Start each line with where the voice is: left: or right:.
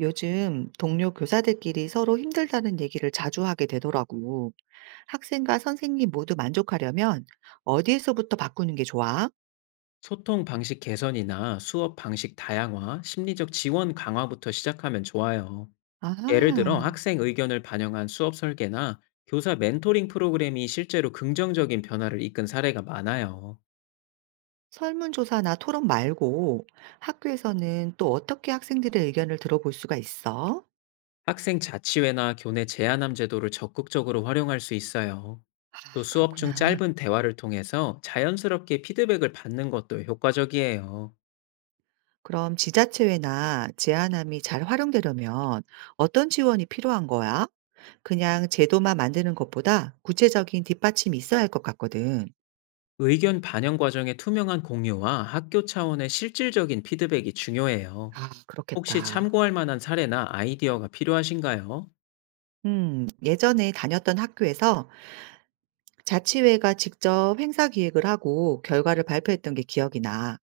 right: 요즘 동료 교사들끼리 서로 힘들다는 얘기를 자주 하게 되더라고. 학생과 선생님 모두 만족하려면 어디에서부터 바꾸는 게 좋아?
left: 소통 방식 개선이나 수업 방식 다양화, 심리적 지원 강화부터 시작하면 좋아요. 예를 들어
right: 아,
left: 학생 의견을 반영한 수업 설계나 교사 멘토링 프로그램이 실제로 긍정적인 변화를 이끈 사례가 많아요.
right: 설문조사나 토론 말고 학교에서는 또 어떻게 학생들의 의견을 들어볼 수가 있어?
left: 학생 자치회나 교내 제안함 제도를 적극적으로 활용할 수 있어요.
right: 아,
left: 또 수업 중
right: 그렇구나.
left: 짧은 대화를 통해서 자연스럽게 피드백을 받는 것도 효과적이에요.
right: 그럼 지자체회나 제안함이 잘 활용되려면 어떤 지원이 필요한 거야? 그냥 제도만 만드는 것보다 구체적인 뒷받침이 있어야 할 것 같거든.
left: 의견 반영 과정의 투명한 공유와 학교 차원의 실질적인 피드백이 중요해요.
right: 아,
left: 혹시
right: 그렇겠다.
left: 참고할 만한 사례나 아이디어가 필요하신가요?
right: 예전에 다녔던 학교에서 자치회가 직접 행사 기획을 하고 결과를 발표했던 게 기억이 나.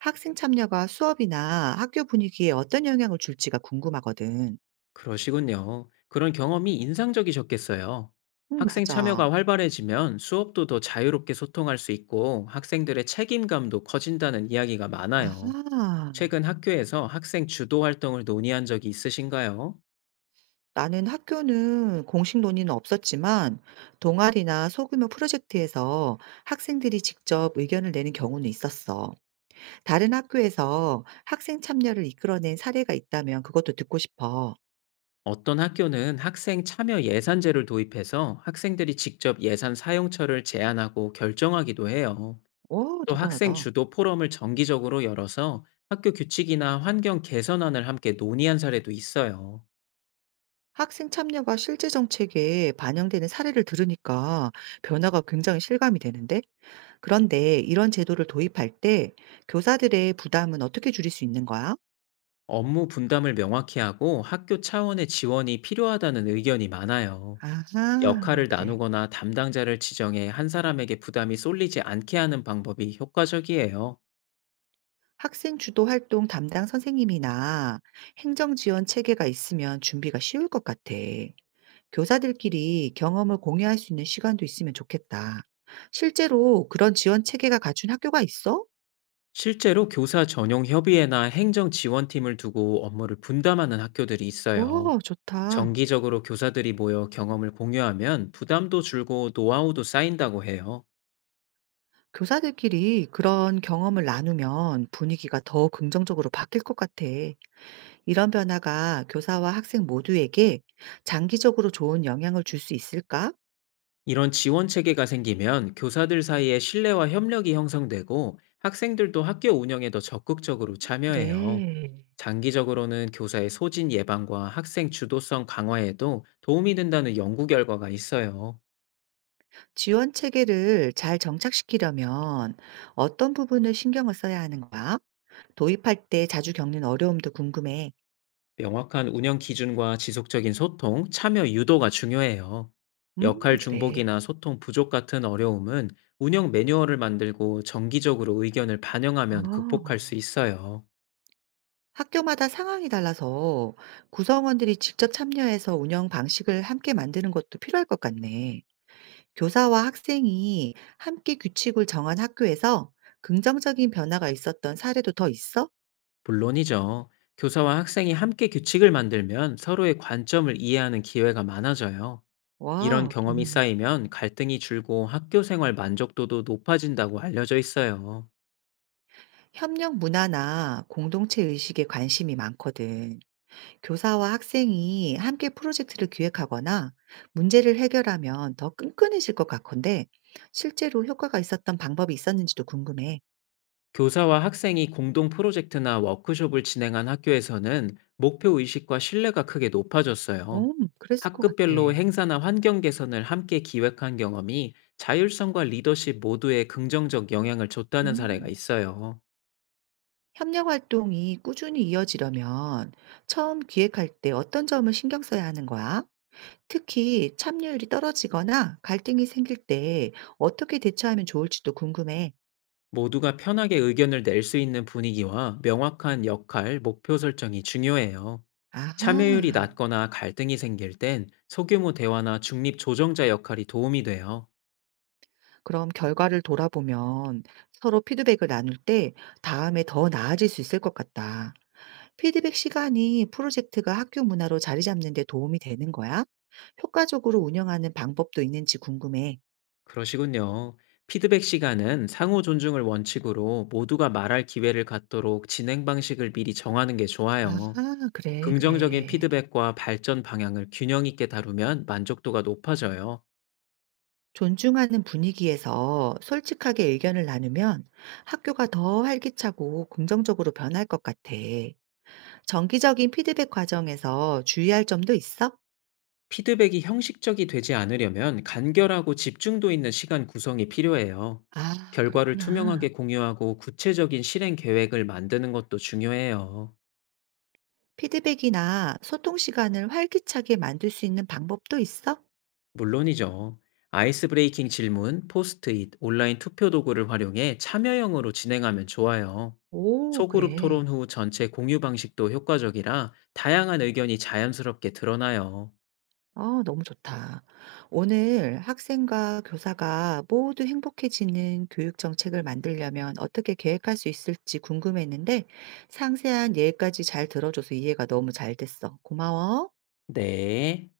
right: 학생 참여가 수업이나 학교 분위기에 어떤 영향을 줄지가 궁금하거든.
left: 그러시군요. 그런 경험이 인상적이셨겠어요. 학생
right: 맞아.
left: 참여가 활발해지면 수업도 더 자유롭게 소통할 수 있고 학생들의 책임감도 커진다는 이야기가 많아요.
right: 아하.
left: 최근 학교에서 학생 주도 활동을 논의한 적이 있으신가요?
right: 나는 학교는 공식 논의는 없었지만 동아리나 소규모 프로젝트에서 학생들이 직접 의견을 내는 경우는 있었어. 다른 학교에서 학생 참여를 이끌어낸 사례가 있다면 그것도 듣고 싶어.
left: 어떤 학교는 학생 참여 예산제를 도입해서 학생들이 직접 예산 사용처를 제안하고 결정하기도 해요.
right: 오,
left: 또 학생
right: 대단하다.
left: 주도 포럼을 정기적으로 열어서 학교 규칙이나 환경 개선안을 함께 논의한 사례도 있어요.
right: 학생 참여가 실제 정책에 반영되는 사례를 들으니까 변화가 굉장히 실감이 되는데? 그런데 이런 제도를 도입할 때 교사들의 부담은 어떻게 줄일 수 있는 거야?
left: 업무 분담을 명확히 하고 학교 차원의 지원이 필요하다는 의견이 많아요.
right: 아하,
left: 역할을
right: 그래.
left: 나누거나 담당자를 지정해 한 사람에게 부담이 쏠리지 않게 하는 방법이 효과적이에요.
right: 학생 주도 활동 담당 선생님이나 행정 지원 체계가 있으면 준비가 쉬울 것 같아. 교사들끼리 경험을 공유할 수 있는 시간도 있으면 좋겠다. 실제로 그런 지원 체계가 갖춘 학교가 있어?
left: 실제로 교사 전용 협의회나 행정 지원팀을 두고 업무를 분담하는 학교들이 있어요.
right: 와, 좋다.
left: 정기적으로 교사들이 모여 경험을 공유하면 부담도 줄고 노하우도 쌓인다고 해요.
right: 교사들끼리 그런 경험을 나누면 분위기가 더 긍정적으로 바뀔 것 같아. 이런 변화가 교사와 학생 모두에게 장기적으로 좋은 영향을 줄 수 있을까?
left: 이런 지원 체계가 생기면 교사들 사이에 신뢰와 협력이 형성되고 학생들도 학교 운영에 더 적극적으로 참여해요.
right: 그래.
left: 장기적으로는 교사의 소진 예방과 학생 주도성 강화에도 도움이 된다는 연구 결과가 있어요.
right: 지원 체계를 잘 정착시키려면 어떤 부분을 신경을 써야 하는 거야? 도입할 때 자주 겪는 어려움도 궁금해.
left: 명확한 운영 기준과 지속적인 소통, 참여 유도가 중요해요.
right: 음,
left: 역할
right: 그래.
left: 중복이나 소통 부족 같은 어려움은 운영 매뉴얼을 만들고 정기적으로 의견을 반영하면 극복할 수
right: 어.
left: 있어요.
right: 학교마다 상황이 달라서 구성원들이 직접 참여해서 운영 방식을 함께 만드는 것도 필요할 것 같네. 교사와 학생이 함께 규칙을 정한 학교에서 긍정적인 변화가 있었던 사례도 더 있어?
left: 물론이죠. 교사와 학생이 함께 규칙을 만들면 서로의 관점을 이해하는 기회가 많아져요. 이런
right: 와,
left: 경험이 쌓이면 갈등이 줄고 학교 생활 만족도도 높아진다고 알려져 있어요.
right: 협력 문화나 공동체 의식에 관심이 많거든. 교사와 학생이 함께 프로젝트를 기획하거나 문제를 해결하면 더 끈끈해질 것 같건데, 실제로 효과가 있었던 방법이 있었는지도 궁금해.
left: 교사와 학생이 공동 프로젝트나 워크숍을 진행한 학교에서는 목표 의식과 신뢰가 크게 높아졌어요.
right: 그랬을 것 같아.
left: 학급별로 행사나 환경 개선을 함께 기획한 경험이 자율성과 리더십 모두에 긍정적 영향을 줬다는 사례가
right: 음.
left: 있어요.
right: 협력 활동이 꾸준히 이어지려면 처음 기획할 때 어떤 점을 신경 써야 하는 거야? 특히 참여율이 떨어지거나 갈등이 생길 때 어떻게 대처하면 좋을지도 궁금해.
left: 모두가 편하게 의견을 낼 수 있는 분위기와 명확한 역할, 목표 설정이 중요해요. 참여율이
right: 아하.
left: 낮거나 갈등이 생길 땐 소규모 대화나 중립 조정자 역할이 도움이 돼요.
right: 그럼 결과를 돌아보면 서로 피드백을 나눌 때 다음에 더 나아질 수 있을 것 같다. 피드백 시간이 프로젝트가 학교 문화로 자리 잡는 데 도움이 되는 거야? 효과적으로 운영하는 방법도 있는지 궁금해.
left: 그러시군요. 피드백 시간은 상호 존중을 원칙으로 모두가 말할 기회를 갖도록 진행 방식을 미리 정하는 게 좋아요.
right: 아하, 그래,
left: 긍정적인
right: 그래.
left: 피드백과 발전 방향을 균형 있게 다루면 만족도가 높아져요.
right: 존중하는 분위기에서 솔직하게 의견을 나누면 학교가 더 활기차고 긍정적으로 변할 것 같아. 정기적인 피드백 과정에서 주의할 점도 있어?
left: 피드백이 형식적이 되지 않으려면 간결하고 집중도 있는 시간 구성이 필요해요.
right: 아,
left: 결과를
right: 그렇구나.
left: 투명하게 공유하고 구체적인 실행 계획을 만드는 것도 중요해요.
right: 피드백이나 소통 시간을 활기차게 만들 수 있는 방법도 있어?
left: 물론이죠. 아이스 브레이킹 질문, 포스트잇, 온라인 투표 도구를 활용해 참여형으로 진행하면 좋아요.
right: 오,
left: 소그룹
right: 그래.
left: 토론 후 전체 공유 방식도 효과적이라 다양한 의견이 자연스럽게 드러나요.
right: 아 너무 좋다. 오늘 학생과 교사가 모두 행복해지는 교육 정책을 만들려면 어떻게 계획할 수 있을지 궁금했는데 상세한 예까지 잘 들어줘서 이해가 너무 잘 됐어. 고마워.
left: 네.